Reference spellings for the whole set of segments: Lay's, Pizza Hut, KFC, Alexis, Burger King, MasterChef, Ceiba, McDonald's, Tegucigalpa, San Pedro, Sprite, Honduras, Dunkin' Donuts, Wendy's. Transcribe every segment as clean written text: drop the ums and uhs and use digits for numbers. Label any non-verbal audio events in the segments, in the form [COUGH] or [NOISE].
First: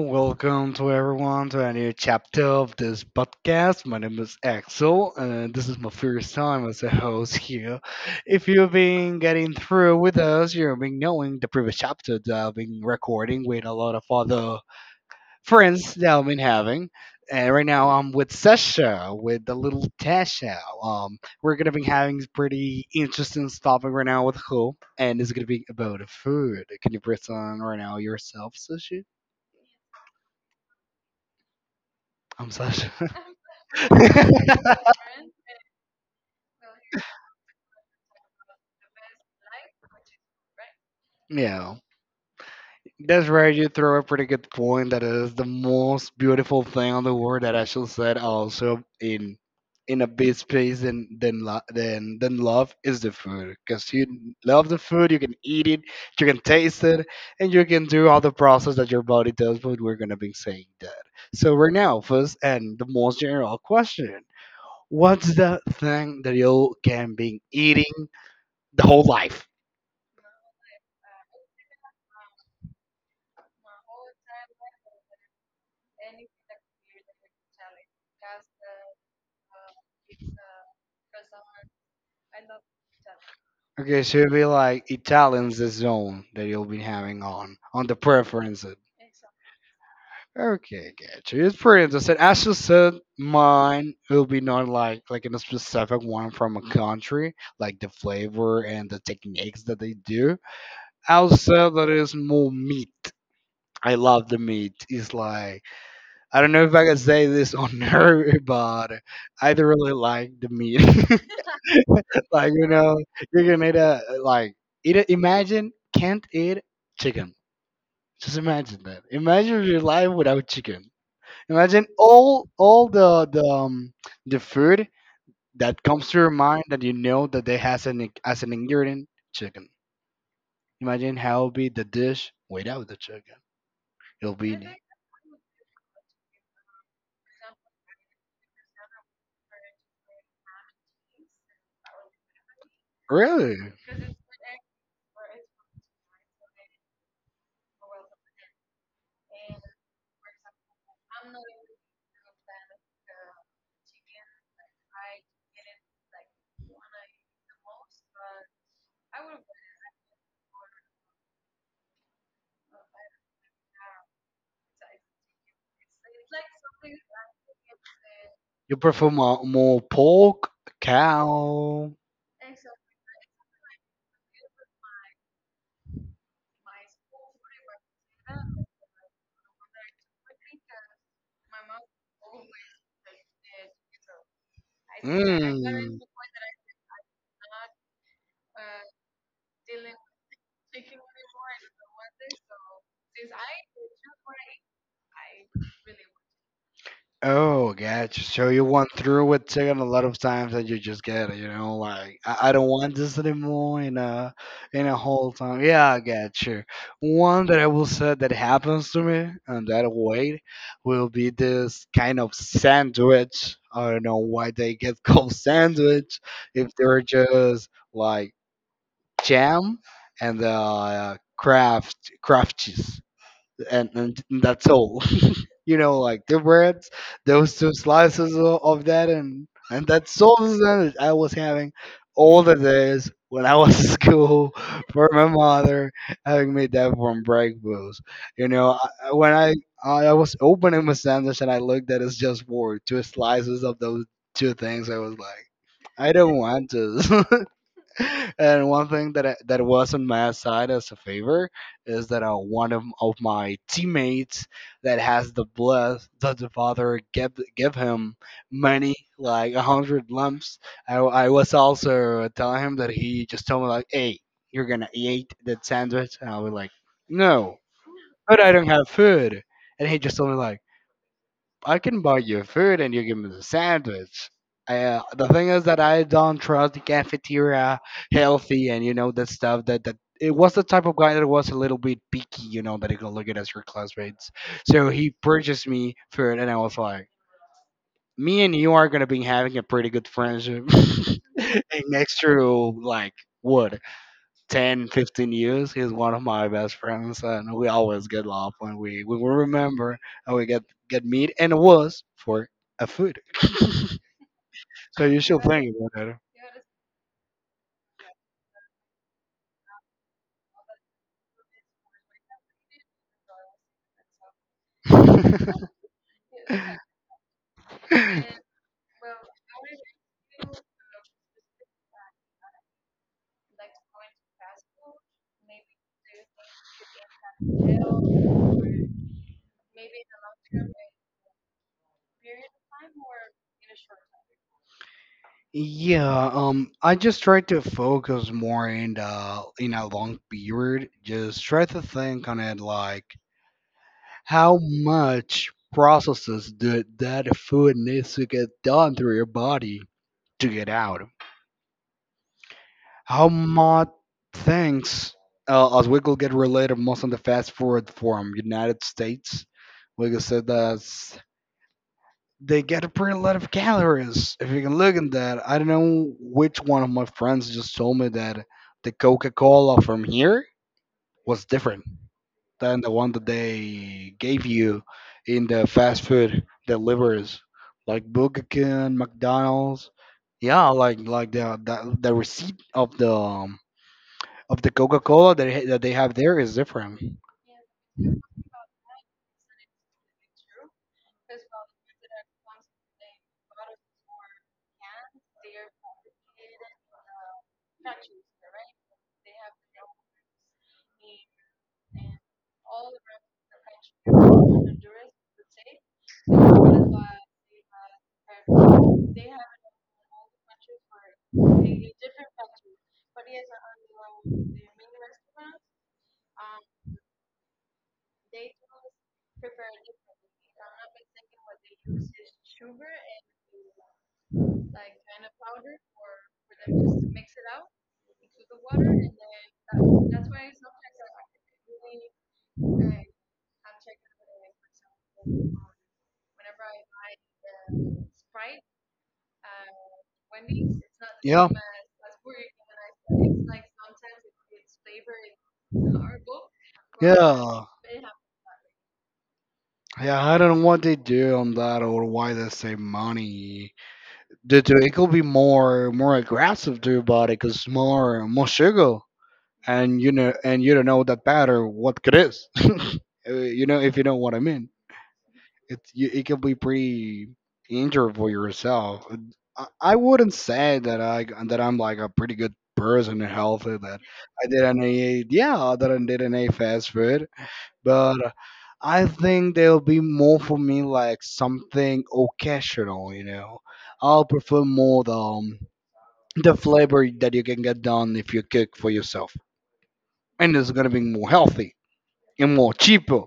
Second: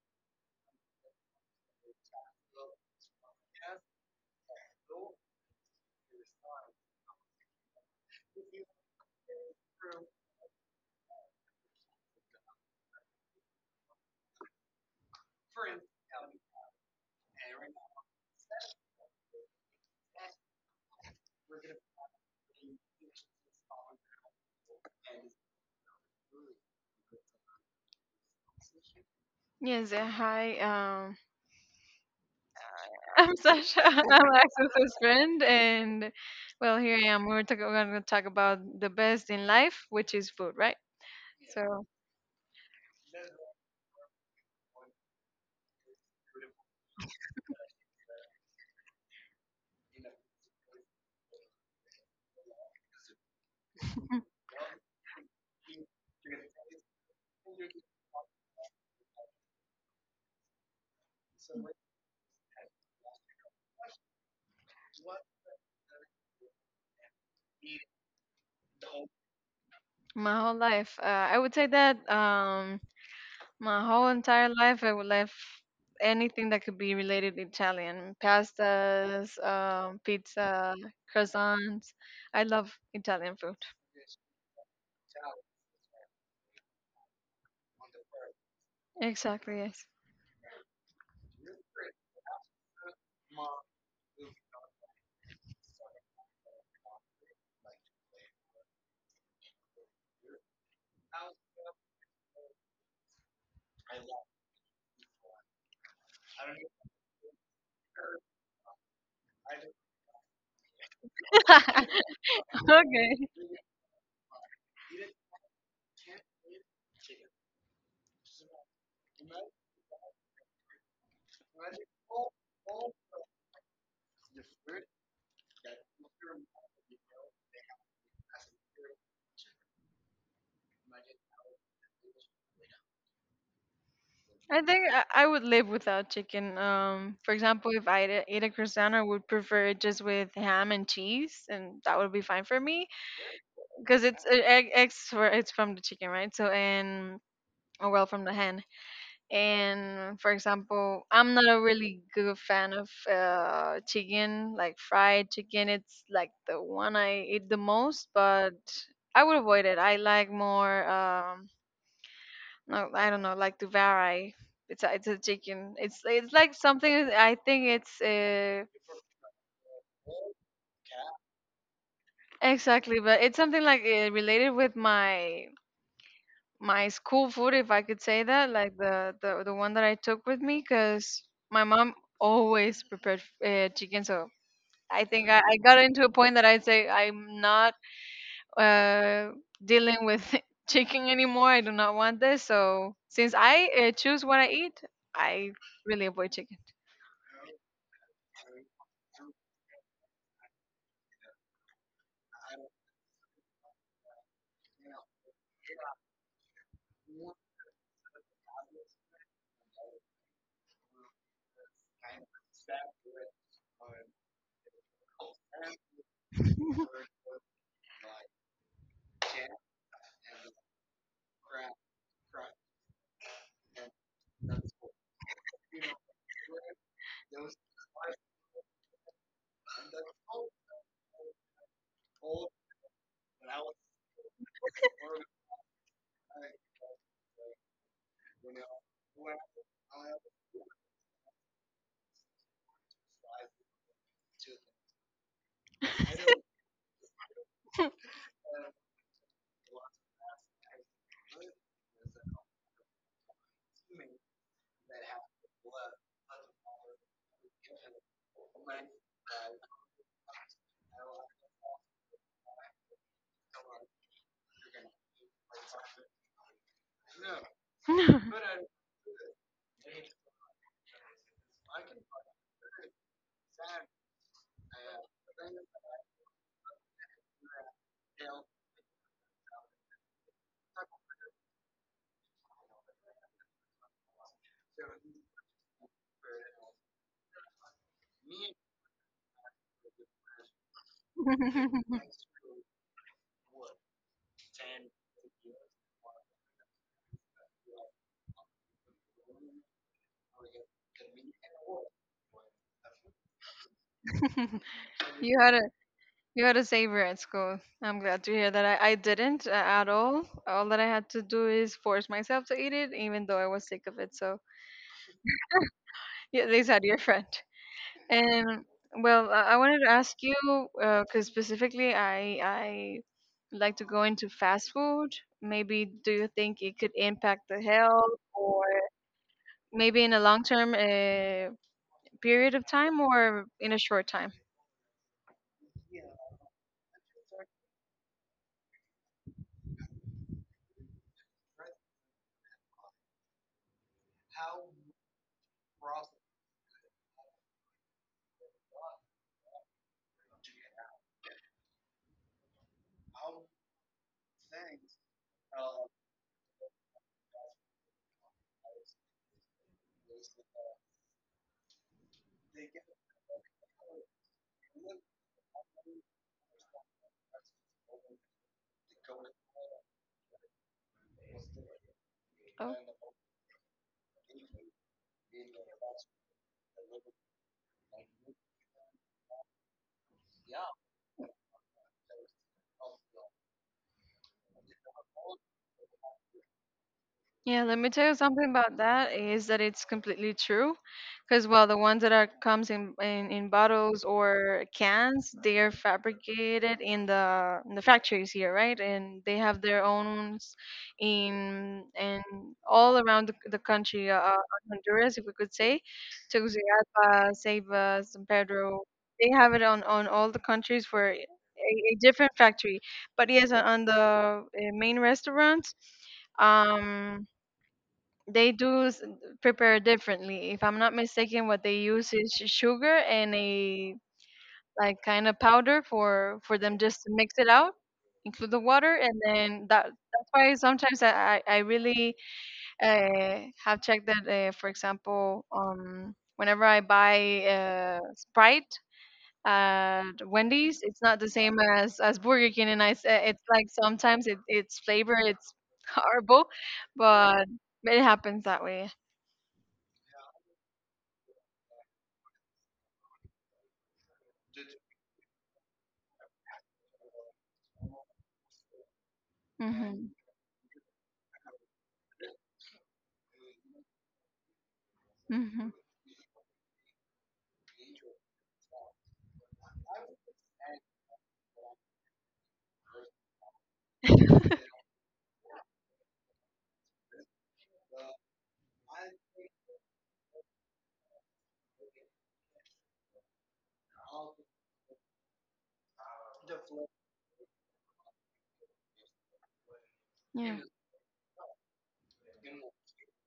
welcome to everyone to a new chapter of this podcast. My name is Axel, and this is my first time as a host here. If you've been getting through with us, you've been knowing the previous chapter that I've been recording with a lot of other friends that I've been having. And right now I'm with Sasha, with the little Tasha. We're gonna be having this pretty interesting topic right now with her, and it's gonna be about food. Can you press on right now yourself, Sasha? Yes, hi. I'm Sasha. [LAUGHS] I'm Sasha. [LAUGHS] I'm [LAUGHS] Alexis's friend, and well, here I am. We're going to talk about the best in life, which is food, right? Yeah, So, that's right. You throw a pretty good point. That is the most beautiful thing on the world that I should said. Also, in a big space than lo- than love is the food. Cause you love the food, you can eat it, you can taste it, and you can do all the process that your body does. But we're gonna be saying that. So right now, first and the most general question: what's the thing that you can be eating the whole life? my whole life, I would say that my whole entire life, I would love anything that could be related to Italian pastas, pizza, croissants. I love Italian food. Okay, so it'll be like Italian's the zone that you'll be having on the preferences. Exactly, yes. Okay, gotcha. It's pretty interesting. As you said, mine will be not like in a specific one from a country, like the flavor and the techniques that they do. I'll say that it's more meat. I love the meat. It's like I don't know if I can say this on [LAUGHS] air, but I do really like the meat. [LAUGHS] [LAUGHS] Like [LAUGHS] Okay. you're gonna need a like eat. A, imagine can't eat chicken. Just imagine that. Imagine your life without chicken. Imagine all the the food that comes to your mind that you know that they has as an ingredient chicken. Imagine how it'll be the dish without the chicken. It'll be I think I would live without chicken. For example, if I ate a croissant, I would prefer it just with ham and cheese, and that would be fine for me really. because it's eggs, for it's from the chicken, right? So, and, or well, from the hen. And for example, I'm not a really good fan of chicken, like fried chicken. It's like the one I eat the most, but I would avoid it. I like more no, I don't know, like the it's a, it's a chicken. It's like something. I think it's You prefer more pork, cow. exactly, but it's something like related with my school food, if I could say that, like the one that I took with me, because my mom always prepared chicken. So I think I got Mm. into a point that I'd say I'm not uh, dealing with [LAUGHS] chicken anymore. I do not want this. So since I choose what I eat, I really avoid chicken. Oh, gotcha. So you went through it too, and a lot of times that you just get it, like I don't want this anymore in a whole time. Yeah, I gotcha. One that I will say that happens to me and that way will be this kind of sandwich. I don't know why they get [LAUGHS] called sandwich if they're just like jam and craft cheese, and that's all, you know, like the breads, those two slices of that, and that sauce that I was having all the days when I was [LAUGHS] in school for my mother having me that for breakfast. You know, when I was opening my sandwich and I looked at it's just for two slices of those two things, I was like, I don't want this. [LAUGHS] [LAUGHS] And one thing that was on my side as a favor is that one of my teammates that has the bless that the father give him money like 100 lumps. I was also telling him that he just told me like, "Hey, you're gonna eat that sandwich," and I was like, "No, but [LAUGHS] I don't have food," and he just told me like I can buy you food and you give me the sandwich. The thing is that I don't trust the cafeteria healthy and you know that stuff, that it was the type of guy that was a little bit picky, you know, that he could look at as your classmates. So he purchased me food and I was like, me and you are gonna be having a pretty good friendship. [LAUGHS] And next to like what 10, 15 years. He's one of my best friends, and we always get love when we remember and we get meet, and it was for a food. [LAUGHS] So you You should had a think about you had a savior at school. I'm glad to hear that. I didn't, at all. All that I had to do is force myself to eat it, even though I was sick of it. So yeah, they said you're friend. it. [LAUGHS] And well, I wanted to ask you because specifically, I like to go into fast food. Maybe do you think it could impact the health, or maybe in a long term period of time, or in a short time? Yeah, I just try to focus more in a long period. Just try to think on it like how much processes do, that food needs to get done through your body to get out. How much things Oswego get related most on the fast forward forum, United States. Like I said, that's they get a pretty lot of calories. If you can look at that, I don't know which one of my friends just told me that the Coca Cola from here was different Oh. than the one that they gave you in the fast food deliveries, like Burger King, McDonald's. Yeah, like the receipt of the Coca Cola that that they have there is different. Yeah, let me tell you something about that is that it's completely true, because well, the ones that are comes in bottles or cans, they are fabricated in the factories here, right? And they have their own in, and all around the country, Honduras, if we could say, Tegucigalpa, Ceiba, San Pedro. They have it on all the countries for a different factory. But yes, on, the main restaurants um they prepare differently. If I'm not mistaken, what they use is sugar and a like kind of powder for them just to mix it out, include the water, and then that's why sometimes I really have checked that. For example, whenever I buy Sprite at Wendy's, it's not the Yeah, same as Burger King, and it's like sometimes its flavor it's [LAUGHS] horrible, but yeah, it happens that way. yeah. I don't know what they do on that or why they save money. Due to it could be more aggressive to your body because more sugar, and Mhm. you know, and you don't know that better what it is. [LAUGHS] You know if you know what I mean. Mhm. It can be pretty injured for yourself. I wouldn't say that I'm like a pretty good person and healthy. That I didn't eat, yeah, that I didn't eat fast food, but I think there'll be more for me like something occasional. You know, I'll prefer more the flavor that you can get done if you cook for yourself, Yeah. and it's gonna be more healthy and more cheaper,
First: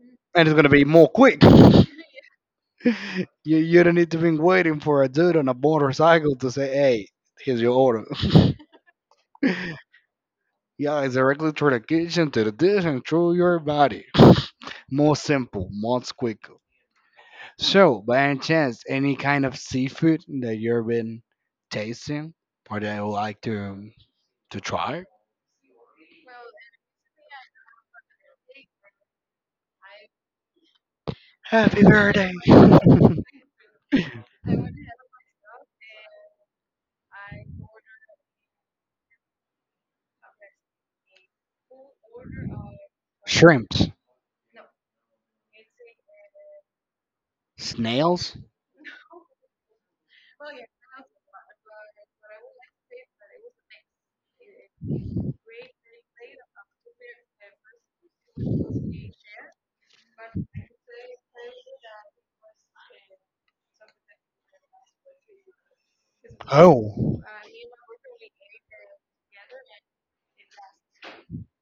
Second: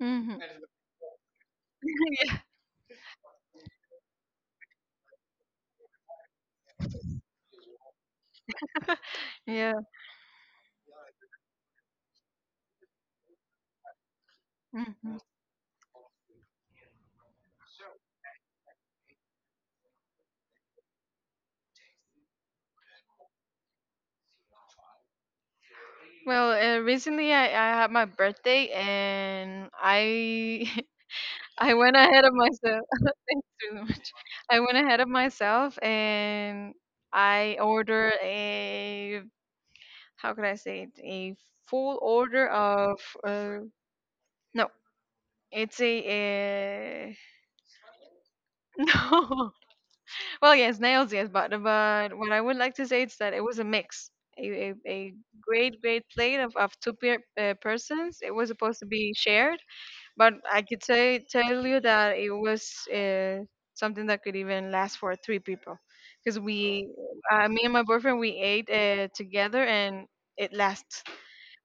Mhm. and it's gonna be more quick. [LAUGHS] Yeah. [LAUGHS] You don't need to be waiting for a dude on a motorcycle to say, "Hey, here's your order." [LAUGHS] Yeah. Yeah, it's directly through the kitchen to the dish and through your body. [LAUGHS] More Mhm. simple, more quick. So, by any chance, any kind of seafood that you've been tasting or that you would like to try? Well, recently I had my birthday and I [LAUGHS] I Happy went ahead birthday. of myself. [LAUGHS] [LAUGHS] Thanks so much. I went ahead of myself and I ordered a, how could I say it, a full order of Shrimps, no, it's a, uh snails. [LAUGHS] no. Well, yes, nails, yes, but what I would like to say is that it was a mix, a great plate of two peer, persons. It was supposed to be shared, but I could say tell you that it was uh, something that could even last for three people, because we, Oh. Me and my boyfriend, we ate together and it lasts.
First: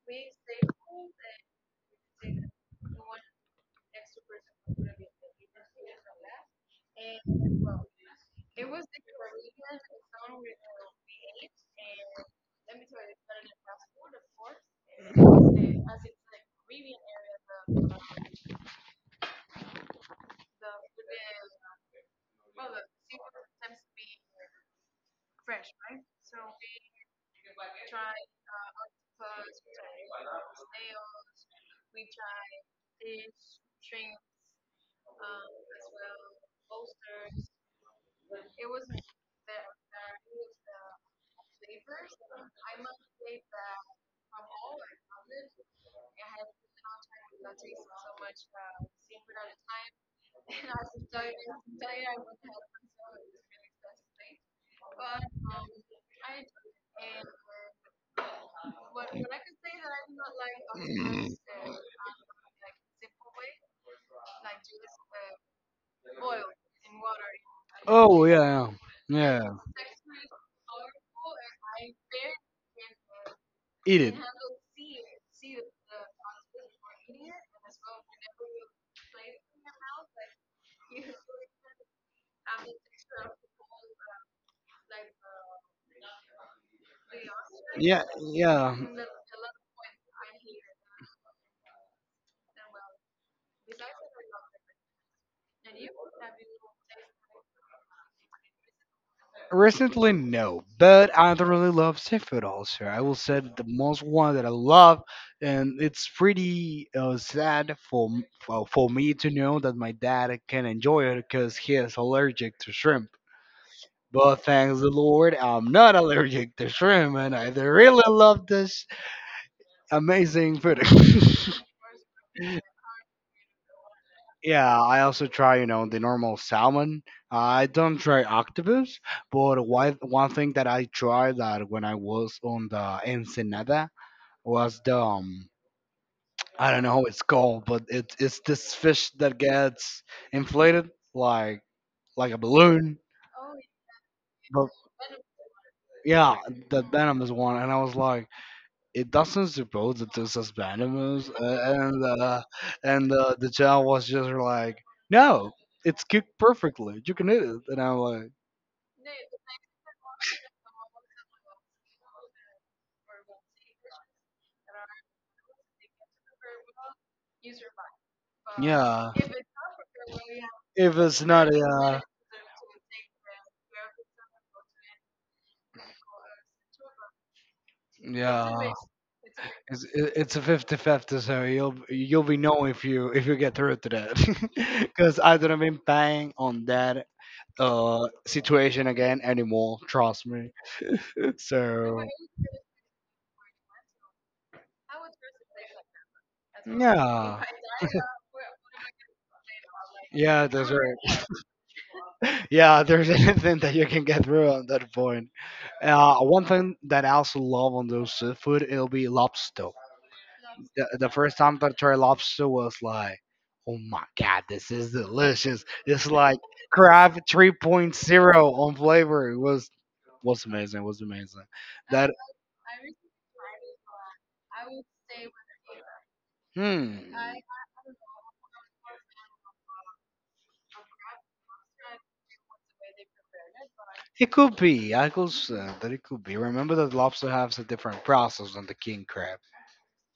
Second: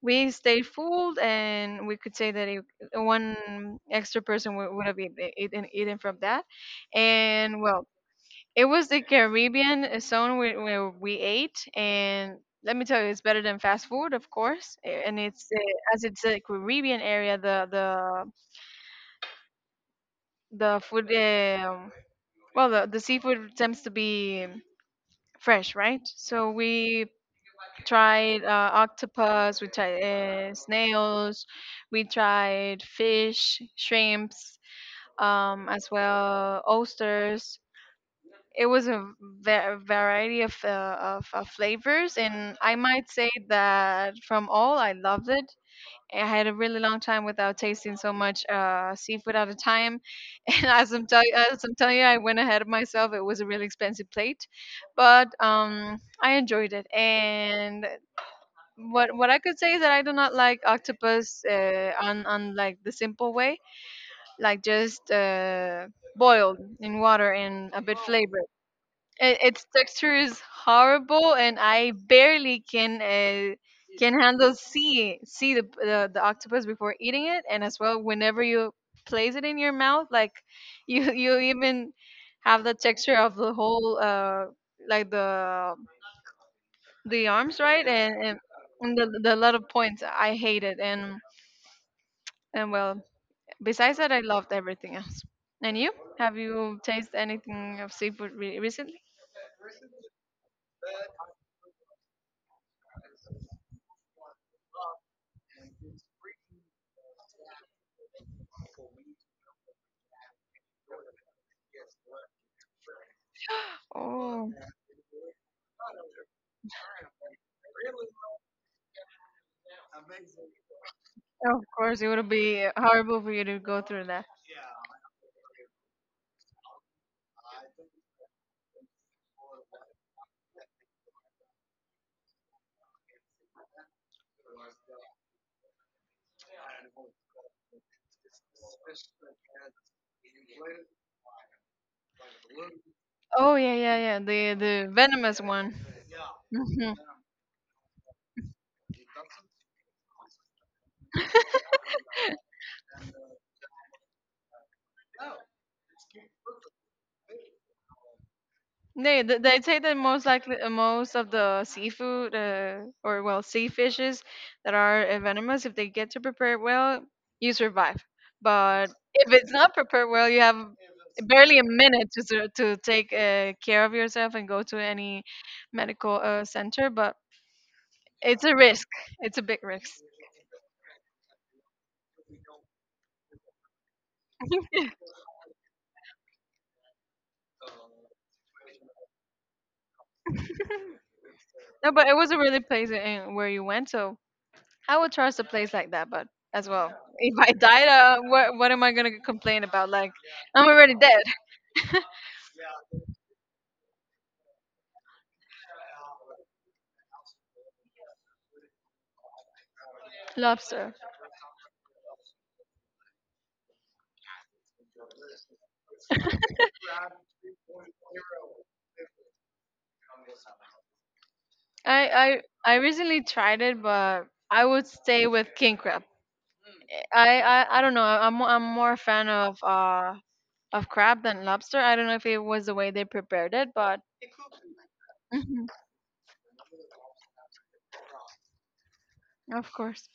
We stayed full, and we could say that one extra person would have eaten from that, and well it was the Caribbean zone where we ate, and let me tell you, it's better than fast food, of course. And it's, as it's a Caribbean area, the food, well, the seafood tends to be fresh, right? So we tried octopus, we tried snails, we tried fish, shrimps, as well, oysters. It was a variety of, of flavors, and I might say that from all, I loved it. I had a really long time without tasting so much seafood at a time, [LAUGHS] and as I'm telling you, I went ahead of myself. It was a really expensive plate, but I enjoyed it. And what I could say is that I do not like octopus, on like the simple way, like just boiled in water and a bit Oh flavored. yeah, yeah. Its texture is horrible and I barely Eat it. can handle see the, the octopus before eating it, and as well whenever you place it in your mouth, like [LAUGHS] you even have the texture of the whole like the arms, right? Yeah, yeah. And the lot of points I hate it, and well, besides that I loved everything else. And you, have you tasted anything of seafood recently? Recently, no, but I don't really love seafood also. I will say the most one that I love, and it's pretty sad for, m- for me to know that my dad can enjoy it because he is allergic to shrimp. But Oh. thanks the Lord, I'm not allergic to shrimp, and I really love this amazing food. Oh, of course, it would [LAUGHS] be horrible for you to go through that. Yeah, I also try the normal salmon. I don't try octopus, but one thing that I tried that when I was on the Ensenada was the I don't know how it's called, but it's this fish that gets inflated like a balloon. Oh yeah. The But venomous one. yeah, the Mhm. venomous one, and I was like, it doesn't suppose that this is venomous, and the child was just like, no, it's cooked perfectly. You can eat it. And I'm like, They they say that most likely, most of the seafood, or well, sea fishes that are venomous, if they get to prepare it well, you survive. But yeah. if it's not prepared well, you have If it's not barely a minute to to take care of yourself and go to any medical center. But it's yeah, a risk. It's a big it's risk. it's a 50-50. So you'll be knowing if you get through to that, [LAUGHS] [LAUGHS] because I don't have been paying on that situation again anymore. Trust me. No, So but it was a really place in where you went, so I would trust a place like that. But as well, if yeah, I died, [LAUGHS] what am I gonna complain about? Like, yeah, I'm that's already right. dead. Yeah, there's [LAUGHS] anything that you can get through on that point. One thing that I also love on those seafood, it'll be lobster. Lobster. The first time that I tried lobster was like, oh my god, this is delicious. It's like crab 3.0 on flavor. It was amazing. Was amazing. That, I recently tried it, but I would stay with king crab. hmm, I don't know. I'm more a fan of crab than lobster. I don't know if it was the way they prepared it, but it could be. I could Mhm. say that it could be. Remember that lobster has a different process than the king crab, Of course.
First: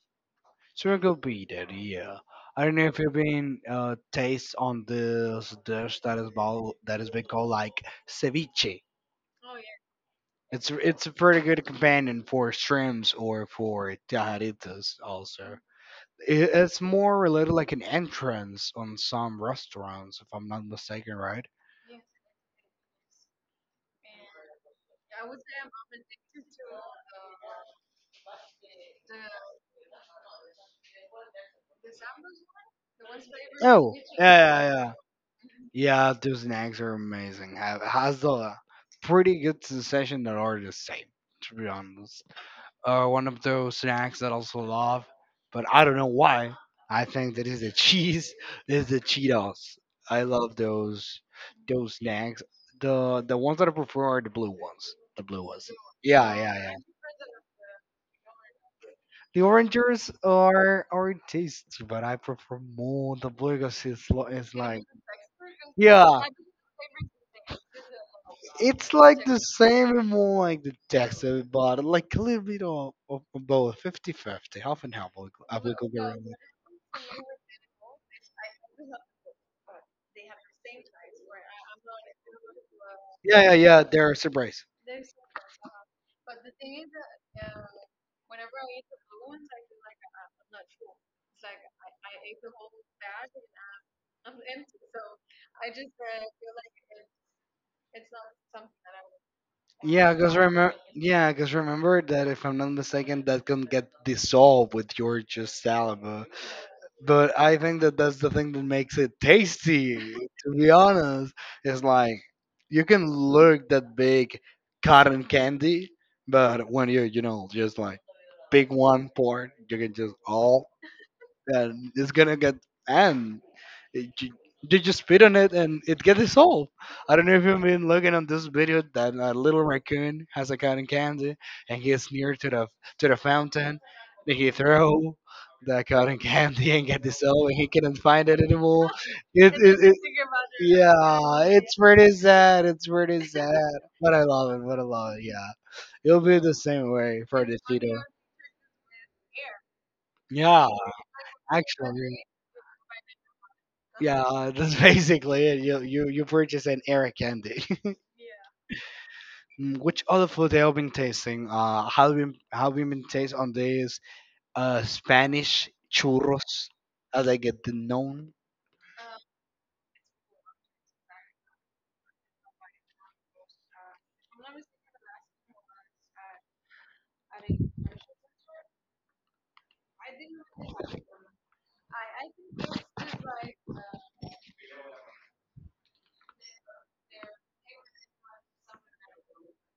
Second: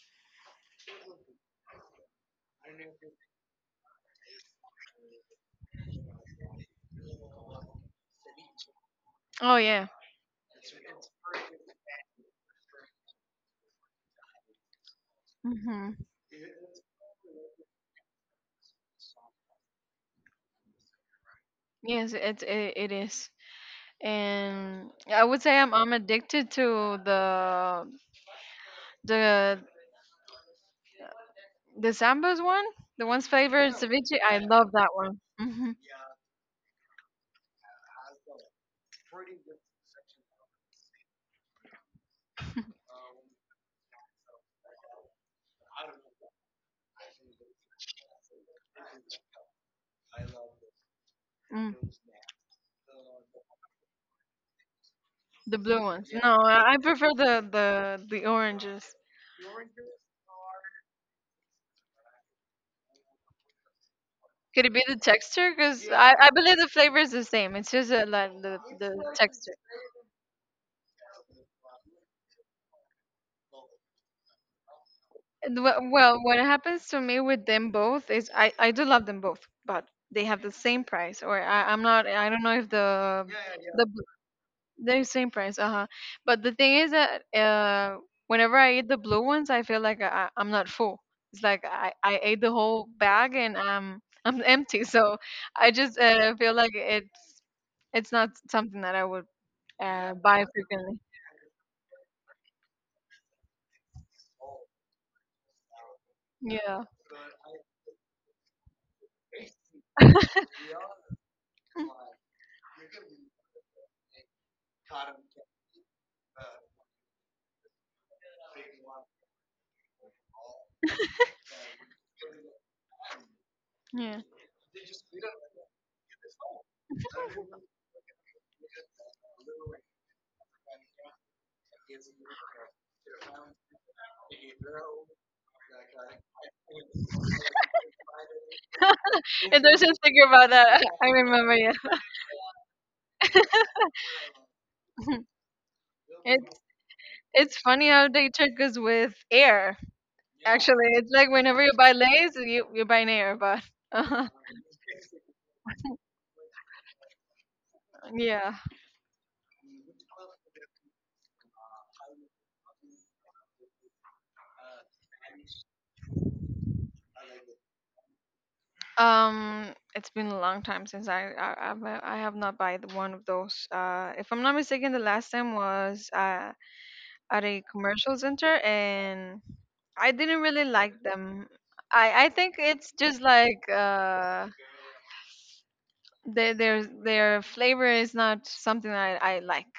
so it could be that. Yeah. I don't know if you've been taste on this dish that is ball, that has been called like ceviche. Oh yeah. It's a pretty good companion for shrimps or for tajaditas also. Hmm. It's more related like an entrance on some restaurants, if I'm not mistaken, right? Yes, it, it is. And I would say I'm addicted to the the Sambo's one, the one's flavored Oh, ceviche. yeah, I love yeah, that yeah. one. Hmm. Yeah, those snacks are amazing. Has a pretty good sensation that are the same, to be honest. One of those snacks that I also love, but I don't know why. I think that is the cheese, [LAUGHS] is the Cheetos. I love those Mm. those snacks. The ones that I prefer are the blue ones. The blue The ones. blue ones. Yeah, No, yeah, I yeah. prefer the oranges. The oranges are tasty, but I prefer more the blue because it's Could it be like the texture? Because yeah, I believe the flavor is the same. It's just like the it's like the texture. same and more like the texture, but like a little bit of both, 50-50, half and half. I would And I would go well, around. what happens to me with them both is I do love them both, but they have the same price. Or I'm not. I don't know if Yeah, yeah, yeah. the They're a surprise. the same price, uh-huh. But the thing is that whenever I eat the blue ones, I feel like I'm not full. It's like I ate the whole bag and I'm [LAUGHS] I'm empty. So I just feel like it's not something that I would Yeah, because buy remember, frequently. because remember that if I'm not mistaken, that can get dissolved with your just saliva. Yeah, But I think that that's the thing that makes it tasty. To be honest, it's like you can look that big cotton candy, but when you're, just like big one part, you can just all and it's gonna get and it, yeah. you, you just spit on it and it gets dissolved. I don't know if you've been looking on this video that a little raccoon has a cotton candy and he is near to the fountain and he throw the cotton candy and get dissolved and he couldn't find it anymore. [LAUGHS] [LAUGHS] It, And it, there's a it figure about that. [LAUGHS] I yeah, remember, yeah. it's pretty sad. It's pretty [LAUGHS] sad, but I love it. But I love it. Yeah, it'll be the It's same way for the funny theater. how [LAUGHS] they trick us with air. Yeah, Actually, it's like whenever you buy actually. Lay's, you buy an air, but [LAUGHS] uh-huh. Yeah, that's [LAUGHS] basically it. You purchase an air candy. [LAUGHS] Yeah. Mm, which other food have you been tasting? How we been taste on this Spanish churros, as I get them known. Um, it's been a long time since I have not bought one of those. If I'm not mistaken, the last time was at a commercial center, and I didn't really like them. I think it's just like their flavor is not something I like.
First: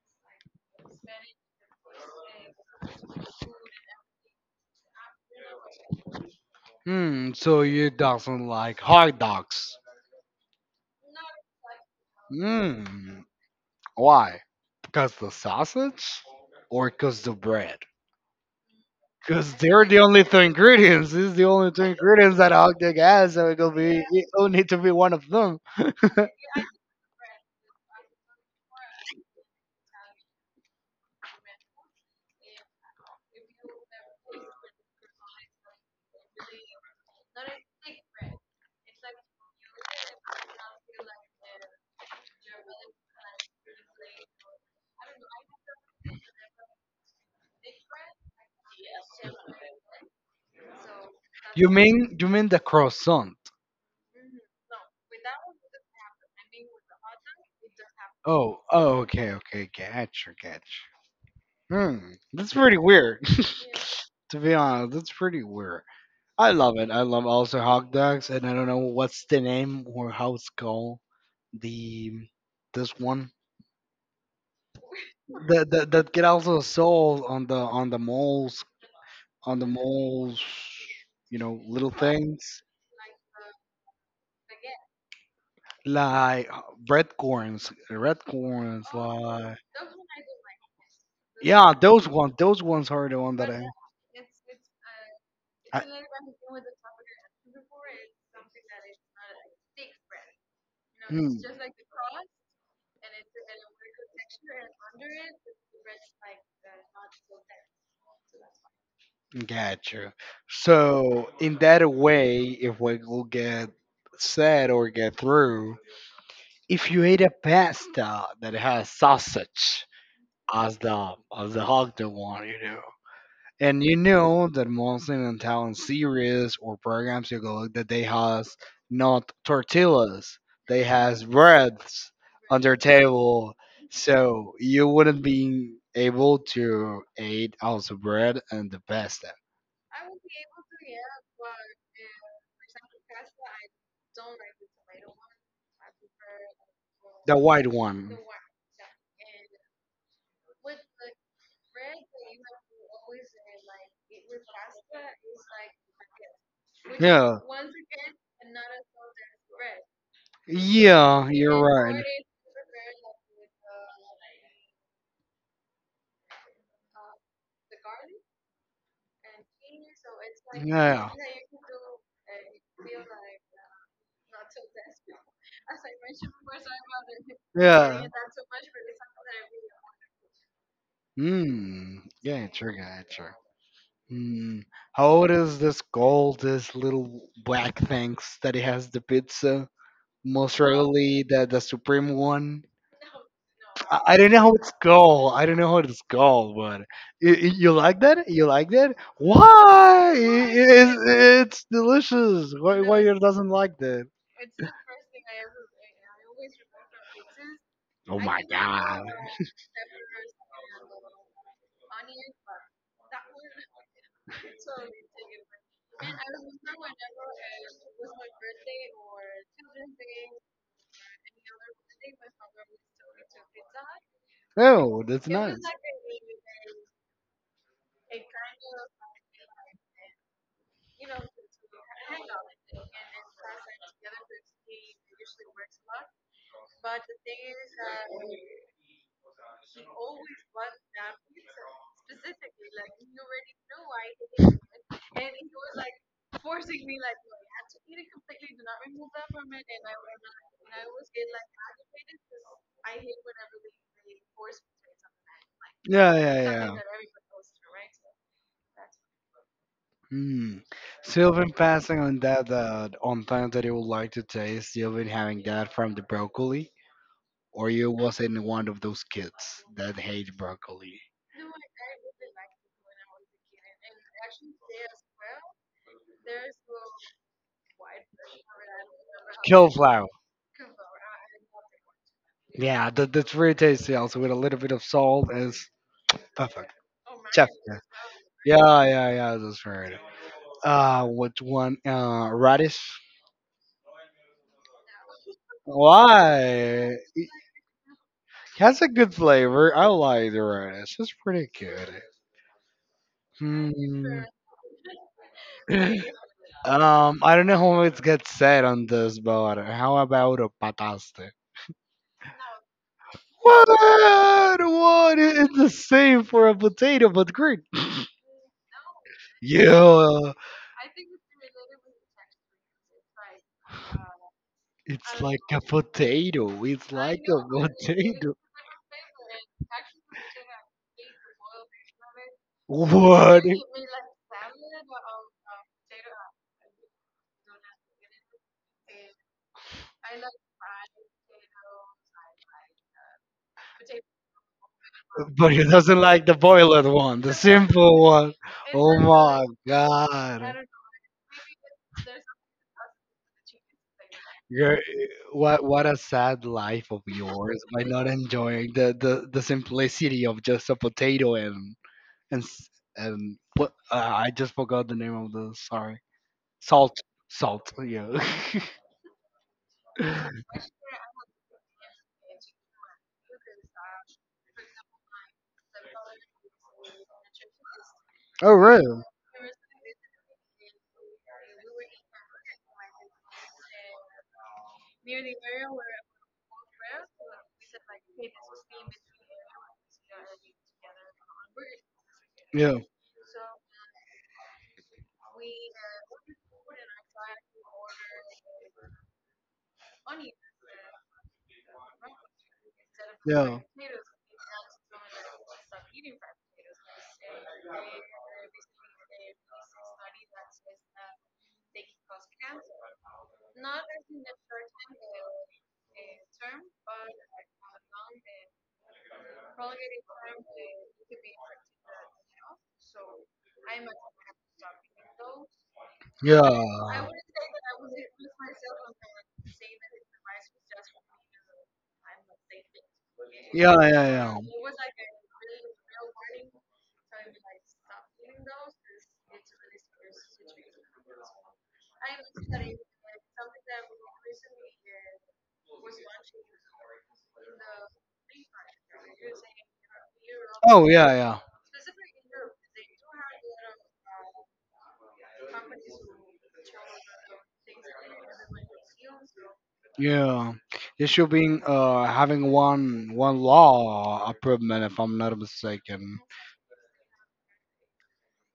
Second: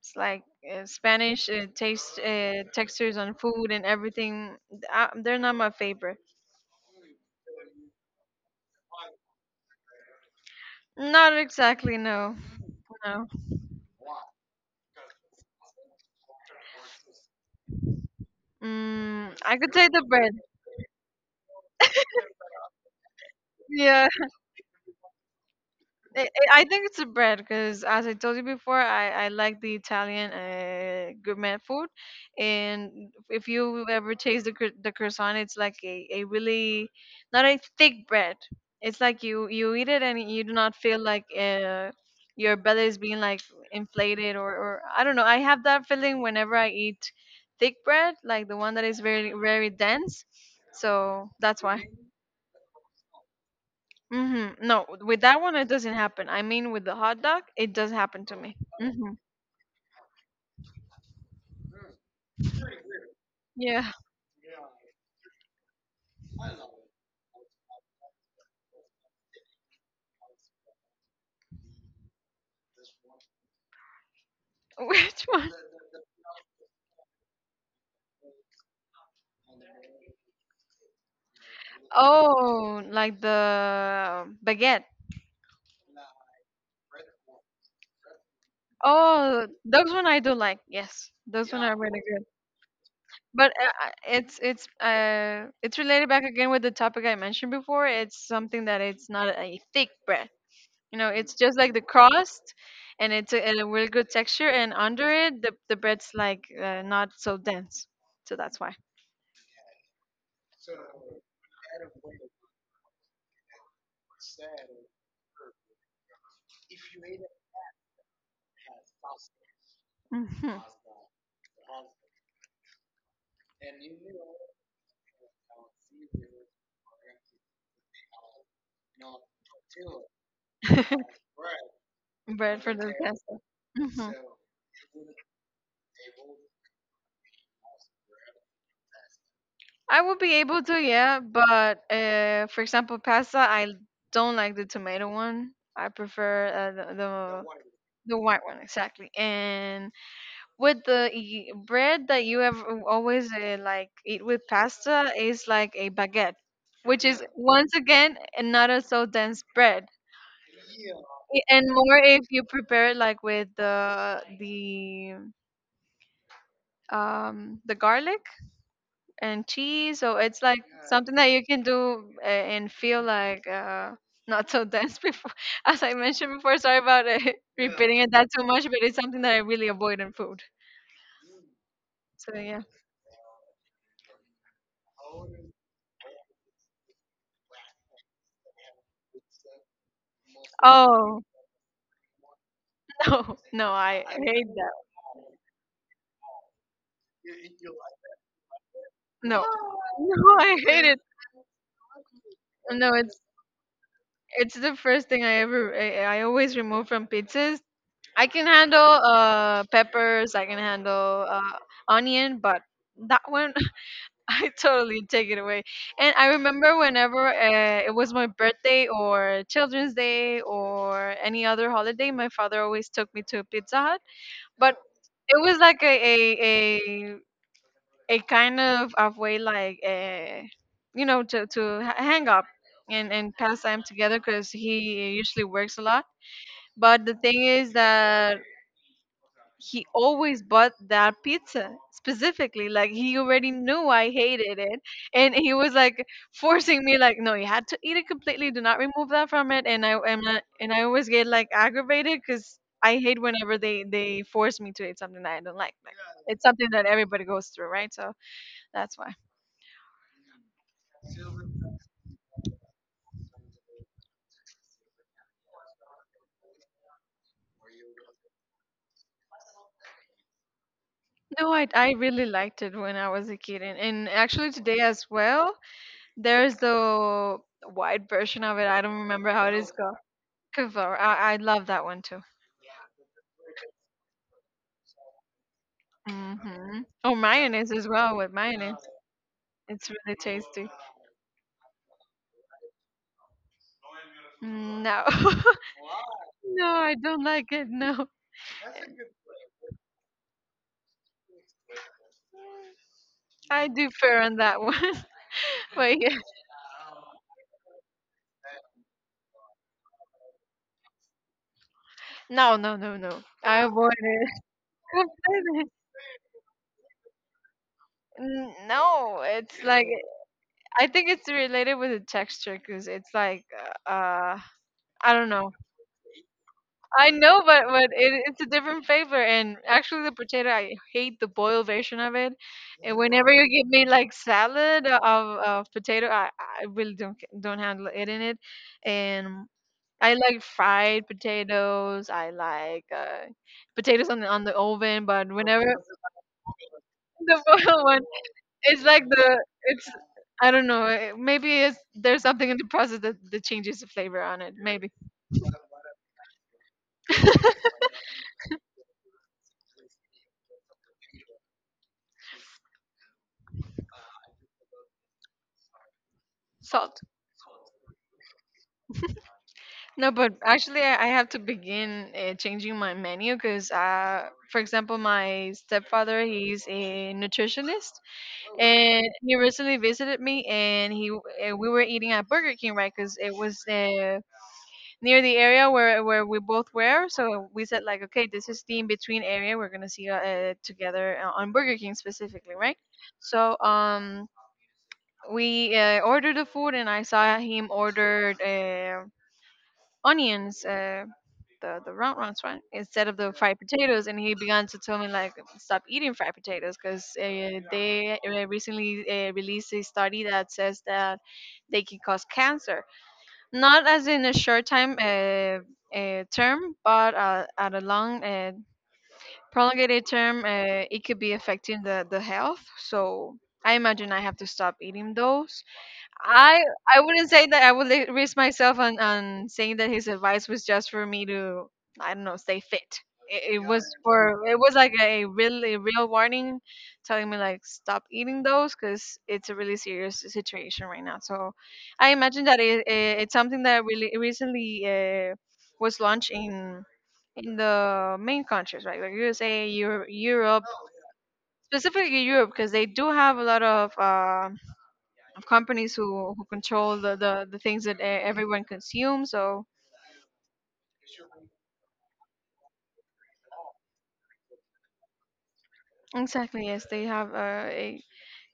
It's like Spanish taste, textures on food and everything. They're not my favorite. Hmm. So you doesn't like hot dogs. Not exactly. No. Hmm. No. Why? Because the sausage, or because the bread? Mm, Because I could they're say the the only bread. two ingredients. This is the only two ingredients that a hot dog has, so it will be Yeah, it will need to be one of them. [LAUGHS] I think it's the bread because, as I told you before, I like the Italian gourmet food, and if you ever taste the the croissant, it's like a really not a thick bread. It's like you, eat it and you do not feel like your belly is being like inflated, or I don't know. I have that feeling whenever I eat thick bread, like the one that is very, very dense. So that's You why. mean you mean the croissant? Mm-hmm. No, with that one it doesn't happen. I mean, with the hot dog, it does happen to me. Oh, oh, Mm-hmm. okay, okay, catch, catch. Hmm, that's pretty weird. Yeah. [LAUGHS] to be honest, that's pretty weird. I love it. I love also hot dogs, and I don't know what's the name or how it's called. The this one [LAUGHS] Which one? that that get also sold on the malls on the malls. Little things Oh, like the baguette. like red corns, Oh, like those one I do like. Yes, those one yeah, are really those good. ones. Those ones are the one that But I. It's it's I related back again with the topic I mentioned before. It's something that it's not a thick bread. You know, it's just like the crust, and it's a really good texture. And under it, the bread's like not so dense. So that's why. hmm, got you. So, in that way, if we will get said or get through, if you eat a pasta that has sausage Mhm. as the other one, and you know that most in Italian series or programs you go look that they has not tortillas, they has [LAUGHS] breads on Bread their for the pasta. table, Mhm. so you wouldn't be able to eat also bread and the pasta. I would be able to, yeah, but for example, pasta, I don't like the tomato one. I prefer the, The the white one. the white one exactly. And with the bread that you have always like eat with pasta is like a baguette, which is Yeah. once again not a so dense bread, Yeah, you're and more right. if you prepare it like with the the garlic and cheese. So it's like Yeah. something that you can do and feel like not so dense before. [LAUGHS] As I mentioned before, sorry about [LAUGHS] repeating Yeah. it that too much, but it's something that I really avoid in food. Hmm. So yeah. Gotcha, gotcha. Hmm. How old is this gold, this little black things that it has the pizza? Most Oh rarely the supreme one. [LAUGHS] No, no, I I I don't know hate how it's that. called. I don't know how it's called, but you like that? You like that? No, [LAUGHS] Why? no, I hate It's, it. it's delicious. Why No, why you doesn't like that? it's the first thing I always remove from pizzas. Oh I my can handle god! Peppers, I can handle onion, but that one I totally take it away. And I remember whenever it was my birthday or Children's Day or any other holiday, my father always took me to Pizza Hut. But Oh, that's it was nice. like a kind of way like you know to hang up and pass time together because he usually works a lot. But the thing is that he always bought that pizza specifically like he already knew I hated it and he was like forcing me like no you had to eat it completely do not remove that from it and and I always get like aggravated because I hate whenever they force me to eat something that I don't like Yeah, yeah, it's something yeah. that everybody goes through right so that's why Hmm. Sylvan passing on that on things that you would like to taste. Sylvan having that from the broccoli, or you wasn't one of those kids that hate broccoli. no I, I really liked it when I was a kid and actually today as well there's the white version of it I don't remember how it is called Cauliflower. Kevlar. I love that one too. Yeah, that's very tasty. Also with a little bit of salt is Mm perfect. hmm. Oh, Chef. mayonnaise as well with Yeah, yeah, mayonnaise. yeah, yeah, that's It's right. really tasty. What one? Radish. No. [LAUGHS] No, I Why? don't It like it. No. has a good flavor. I like the radish. It's pretty good. I do Hmm. fair on that one. [LAUGHS] But yeah. [LAUGHS] I don't know how it gets said on this, but how about a pataste? No, no, no, no. I avoid it What? [LAUGHS] What? It's the completely. same for a potato, but green. No, it's like Yeah. I think it's related with the texture because it's like uh I It's don't like know. a potato. It's I like know, a but but it, potato. it's a different flavor. And actually, the potato, I hate the boiled version of it. [LAUGHS] And whenever What? you give me like salad of potato, I really don't don't handle it in it. And I like fried potatoes. I like potatoes on the oven. But But whenever he doesn't [LAUGHS] like the boiled one, the [LAUGHS] the boiled simple one, one. it's Oh like the my it's I god. don't know. Maybe it's there's something in the process that changes the flavor on it. You're, Maybe eh, what a sad life of yours by not enjoying the simplicity of just a potato and and s- and what I just forgot the name of the, sorry, salt. salt. Salt, yeah. No, but [LAUGHS] actually, I have to begin changing my menu because, for example, my stepfather he's a nutritionist, Oh really? and he recently visited me, and he we were eating at Burger King, right? Because it was near the area where we both were, so we said like, okay, this is the in between area. We're gonna see together on Burger King specifically, right? Yeah So we ordered the food, and I saw him ordered. Onions, the round ones, right? Instead of the fried Yeah. potatoes, and he began to tell me like stop eating fried potatoes because they recently released a study that says that they can cause cancer, not as in a short time term, but at a long prolongated term, it could be affecting the health. So I imagine I have to stop eating those Yeah. I I wouldn't say that I would risk myself on saying that his advice was just for me to I don't know stay fit. It Yeah. was Yeah. Yeah. for it was like a really real warning, telling me like stop eating those because it's a really serious situation right now. So I imagine that it it's something that really recently was launched in the main countries, right? Like USA, Europe, Europe Oh yeah, specifically Europe because they do have a lot of. Of companies who control the things that everyone consumes. So yeah, yeah. It should be having one law improvement if I'm not mistaken. exactly, yes, they have a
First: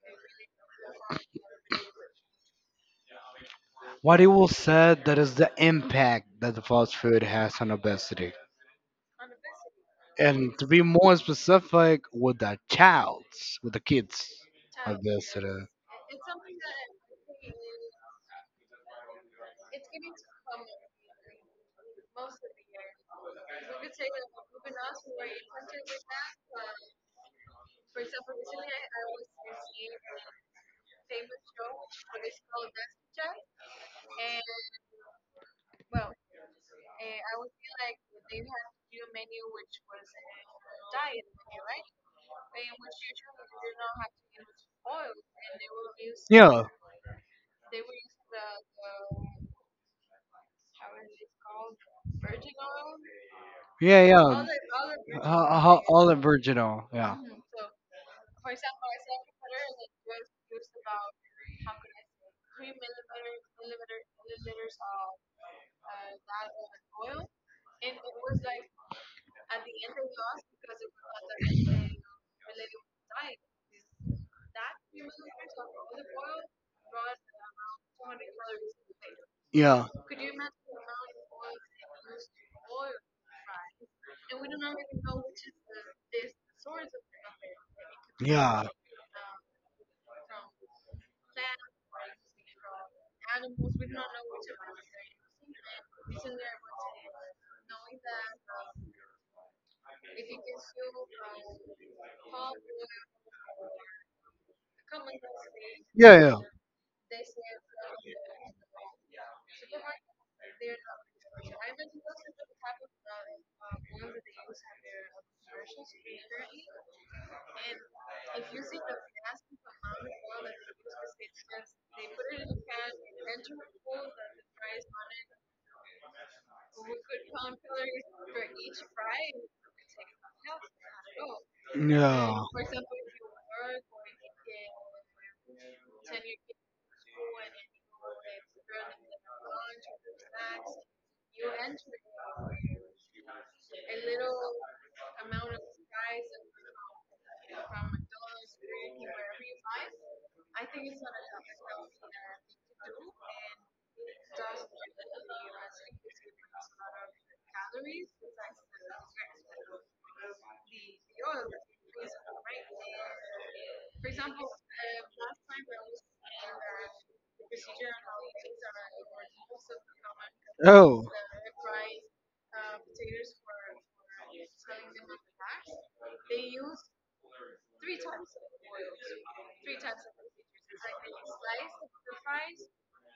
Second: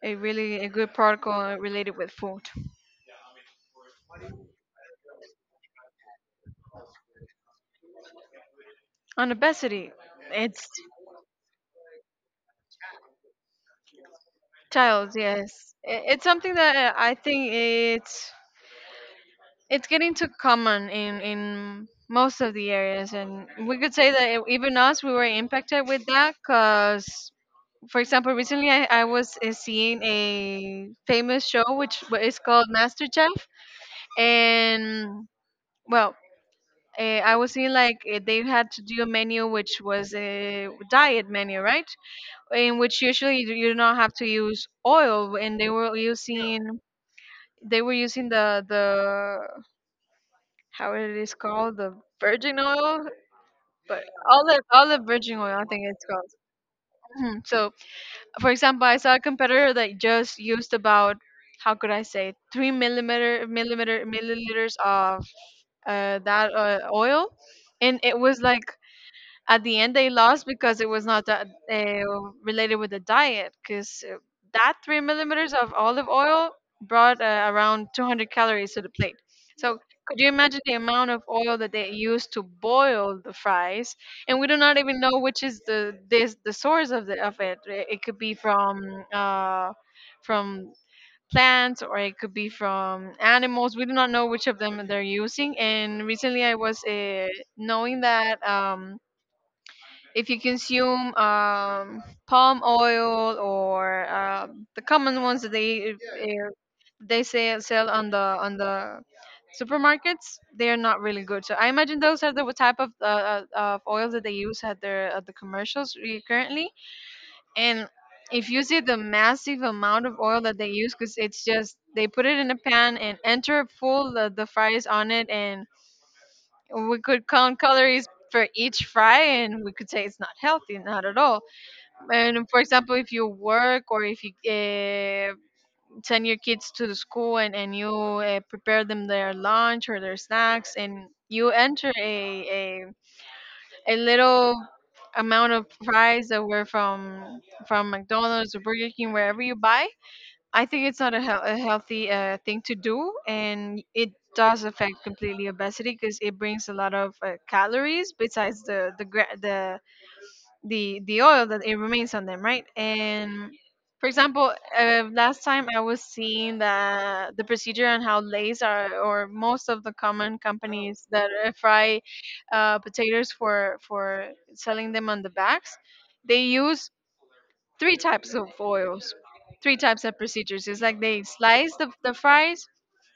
a really a good protocol related with food What it will said that is the impact that the fast food has on obesity, on obesity. and to It's be more specific, with the childs, with the kids. Child, Obesity. yes. It's something that I think it's getting too common in most of the areas, and we could say that even us we were impacted with that. Cause, for example, recently I was seeing a famous show which is called MasterChef, and well uh, I was seeing like they had to do a menu which was a diet menu right in which usually you you do not have to use oil and they were Yeah, using the how it is called the virgin oil yeah, but yeah. Olive virgin oil Ho- I ho- think it's olive called. virginal. Yeah, Mhm. So for example I saw a competitor that just used about how could I say three millimeter millimeter milliliters of that oil, and it was like at the end they lost because it was not that related with the diet. Because that 3 millimeters of olive oil brought around 200 calories to the plate. So yeah, could you imagine the amount of oil that they used to boil the fries? And we do not even know which is the this the source of the of it. It could be yeah, uh, from plants or it could be from animals. We do not know which of them they're using. And recently, I was knowing that if you consume palm oil or the common ones that yeah, they say sell on the supermarkets, they are not really good. So I imagine those are the type of oils that they use at their at the commercials currently and if you see the massive amount of oil that they use because it's just they put it in a pan and enter full the fries on it and we could count calories for each fry and we could say it's not healthy not at all yeah. and for example if you work or if you send your kids to the school and you prepare them their lunch or their snacks and you enter a little amount of fries that were from McDonald's or Burger King, wherever you buy. I think it's not a, a healthy thing to do, and it does affect completely obesity because it brings a lot of calories besides the gra- the oil that it remains on them, right? And for example, last time I was seeing that the procedure on how Lay's are, or most of the common Yeah. Oh, companies that fry potatoes for selling them on the bags, they use 3 types of oils, 3 types of procedures. It's like they slice the fries,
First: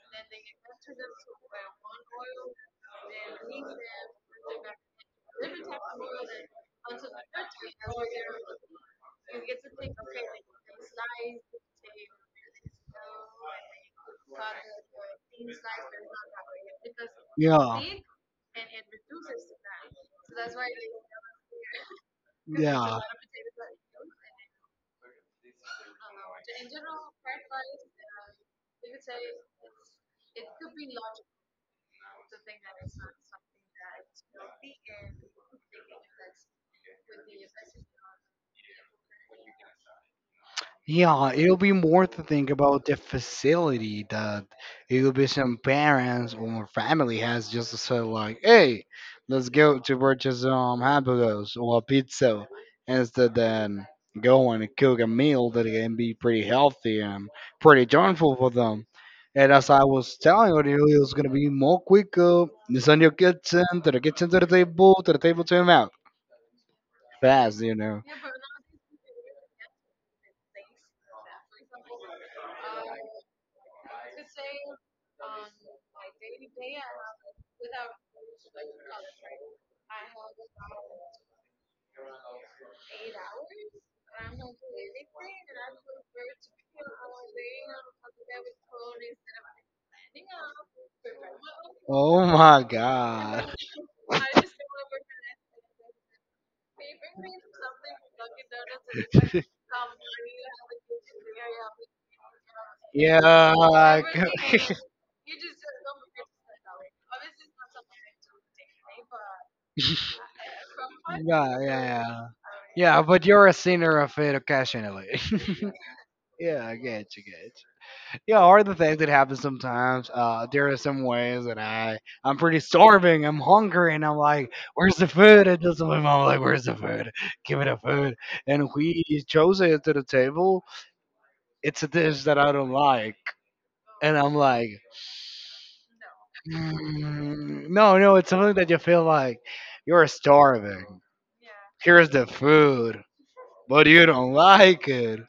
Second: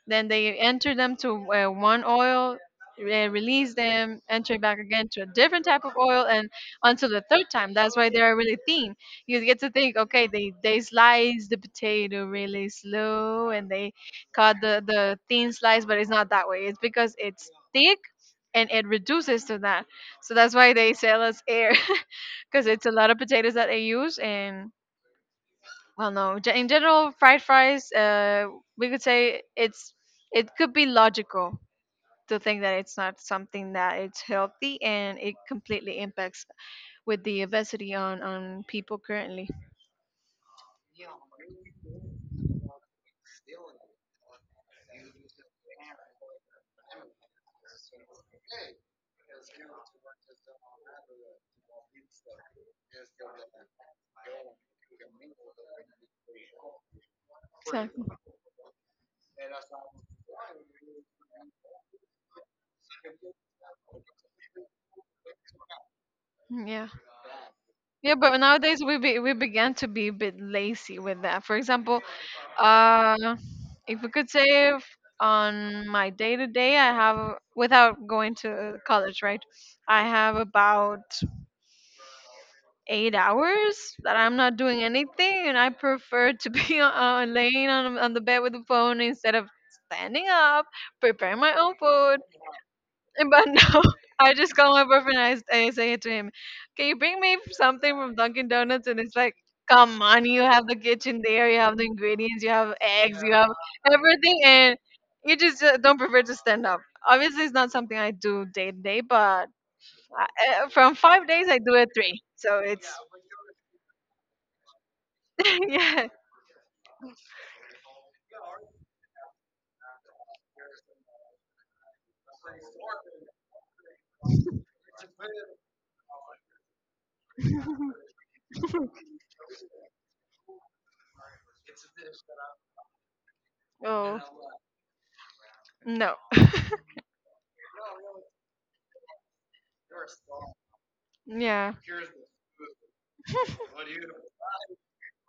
then they enter them to one oil, release them, enter back again to a different type of oil, and until the third time. That's why they're really thin. You get to think, okay, they slice the potato really slow and they cut the thin slice, but it's not that way. It's because it's yeah, thick and it reduces to that. So that's why they sell us air [LAUGHS] because it's a yeah, lot of potatoes that they use and well no in general fried fries we could say it's it could be logical to think that it's not something that it's healthy and it completely impacts with the obesity on people currently yeah, it'll be more to think about the facility that it will be some parents or family has just to say like, hey, let's go to purchase hamburgers or pizza instead than going and cook a meal that can be pretty healthy and pretty exactly. joyful for them. And as I was telling you, it was gonna be more quicker. It's on your kitchen to the table, to the table to your mouth. Mm, yeah. Fast, you know. Yeah, but nowadays we began to be a bit lazy with that. For example, uh, if we could save on my day to day, I have without going to college, right? I have about 8 hours that I'm not doing anything, and I prefer to be [LAUGHS] laying on the bed with the phone instead of standing up, preparing my own food, Oh my but no, god. [LAUGHS] I just call my boyfriend and I say to him, can you bring me something from Dunkin' Donuts? And it's like, [LAUGHS] come on, you have the kitchen there, you have the ingredients, you have eggs, you have yeah, everything, [LAUGHS] yeah, and you just don't prefer to stand up. Obviously, it's not something I do day to day, but from 5 days, yeah, I do it 3. yeah. So it's, Yeah, but you're a sinner of it occasionally. [LAUGHS] [LAUGHS] yeah. yeah, I get you, get you. Yeah, are the things that happen sometimes. There are some ways that I, I'm pretty starving. I'm hungry, and I'm like, "Where's the food?" And just my mom like, "Where's the food? Give me the food." And we chose it to the table. It's a dish that I don't like, and Oh, I'm like. no. Mm, no, no, it's something that you feel like you're starving. Yeah. Here's the food, but you don't like it.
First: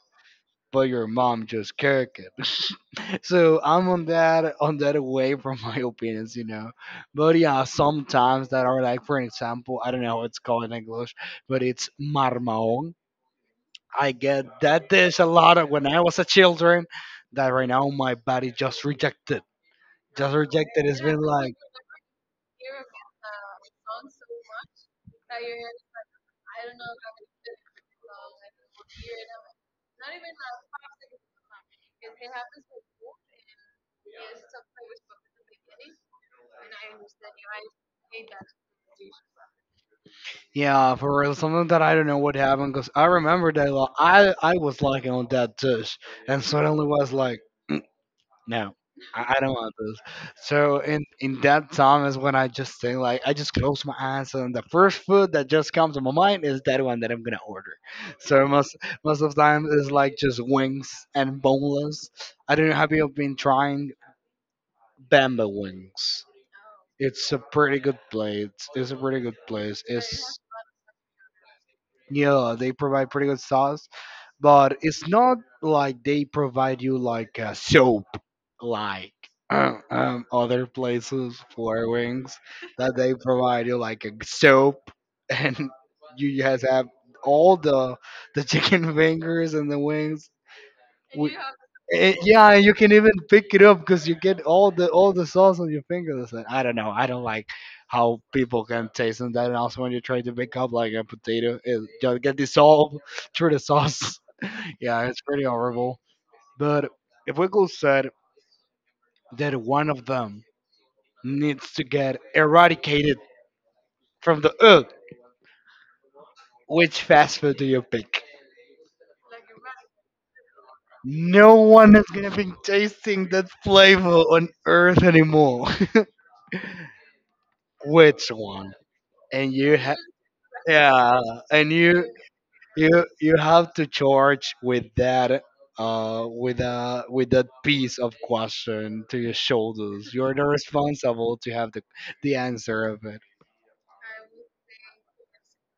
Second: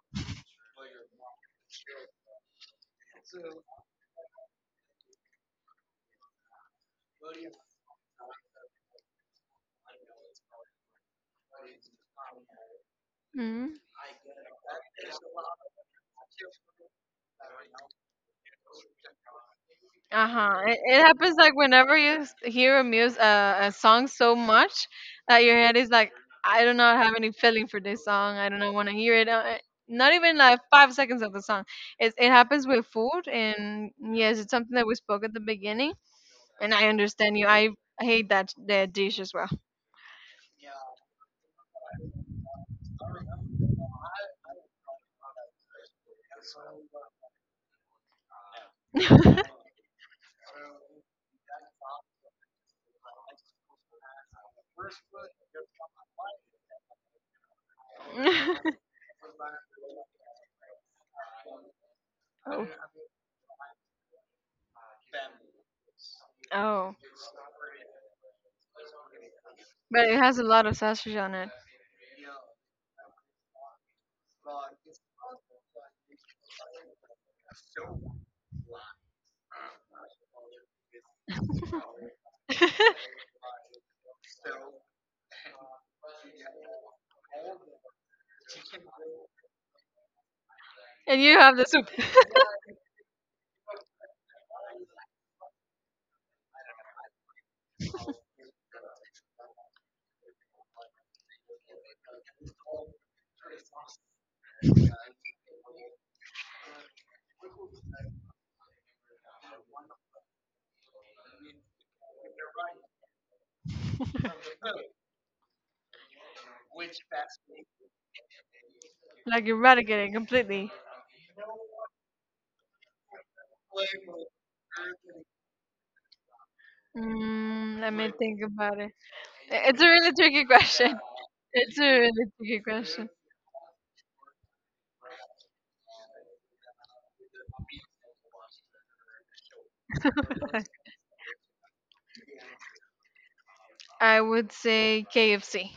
But your mom just cooked it. [LAUGHS] So I'm on that way from my opinions, you know. But yeah, sometimes that are like, for example, I don't know what it's called in English, but it's marmaon. Mm-hmm. I get that dish a lot of when I was a children. That right now my body just rejected, just Uh-huh. It, rejected. it It's been happens like like, whenever you hear a music a song so much that your head is like, I do not have any feeling for this song. I do not want to hear it. Not even like 5 seconds of the song. It happens with food, and yes, it's something that we spoke at the beginning. And I understand you. I hate that dish as well. yeah, for real, something that I don't know what happened because I remember that I was liking on that dish, and suddenly was like, no, I, [LAUGHS] I don't want this. So in that time is when I just think like I just close my eyes and the first food that just comes to my mind is that one that I'm gonna order. So most of the time is like just wings and boneless. I don't know, have you been trying Bamba wings? Oh, It's a pretty good place. It's a pretty good place. but it has It's a lot of sausage on it, yeah, they provide pretty good sauce but it's not like they provide you like a soap like [CLEARS THROAT] other places for wings [LAUGHS] that they provide you like a soap [LAUGHS] and you just have all the chicken [LAUGHS] fingers and the wings and we, you have the soup. Yeah, you can even pick it up because you get all the sauce on your fingers. And I don't know, I don't like how people can taste and that and also when you try to pick up like a potato it just get dissolved through the [LAUGHS] sauce. Yeah, it's pretty horrible. But if Wiggles said that one of them needs to get eradicated from the earth, which fast food do you pick? Like eradicated completely. No one is gonna be tasting that flavor on earth anymore. Mm, [LAUGHS] let me Which think one? about it. And you It's a have really tricky question. yeah, [LAUGHS] and It's a you really tricky you question. you have to charge with that with that piece of question to your shoulders. You're the [LAUGHS] responsible to have the answer of it. I would say KFC,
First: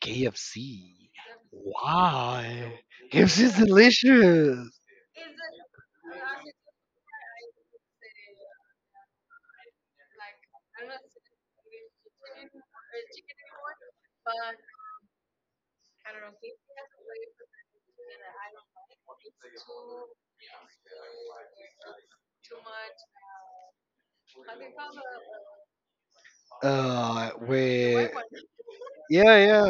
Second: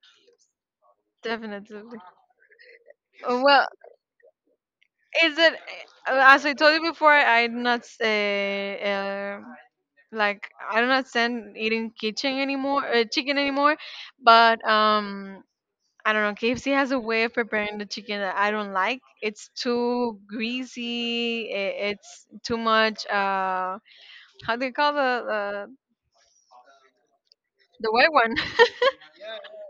KFC. definitely. Why? KFC is Well, delicious. is it as I told you before? I'm not say uh, like I do not stand eating kitchen anymore, chicken anymore. But I don't know. KFC has a way of preparing the chicken that I don't like. It's too greasy. It's too much. How do you call the the With white one? yeah, yeah,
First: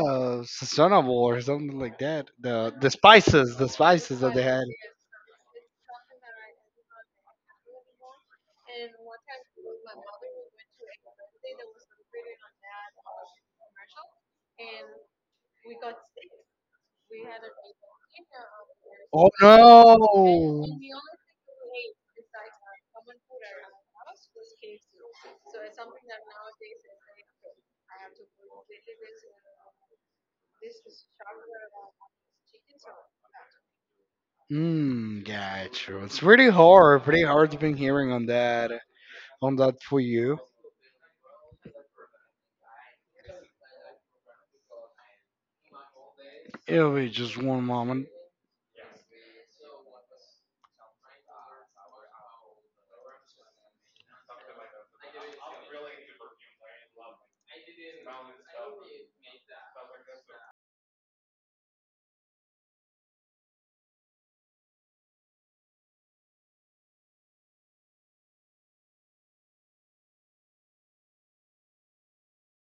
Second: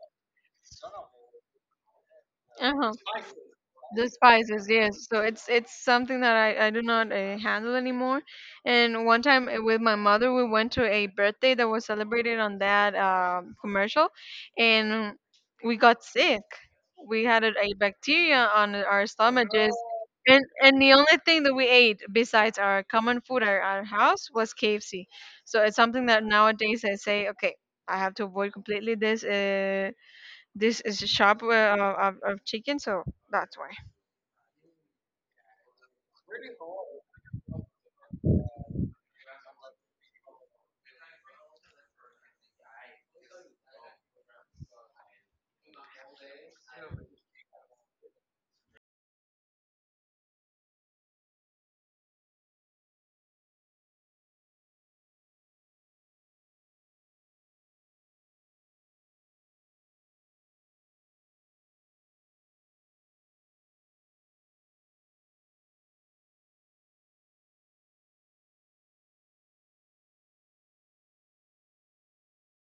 sazonable or something like that. The Uh-huh. spices, the The spices that they had. spices, yes. So it's something that I do not handle anymore. And one time with my mother, we went to a birthday that was celebrated on that commercial, and we got sick. We had a bacteria on our Oh stomaches, no. and the only thing that we ate besides our common food at our house was KFC. So it's something that nowadays I say, okay, I have to avoid completely this. This is a shop of chicken, so that's why. Mm, yeah, true. It's pretty hard to be hearing on that for you. It'll be just one moment.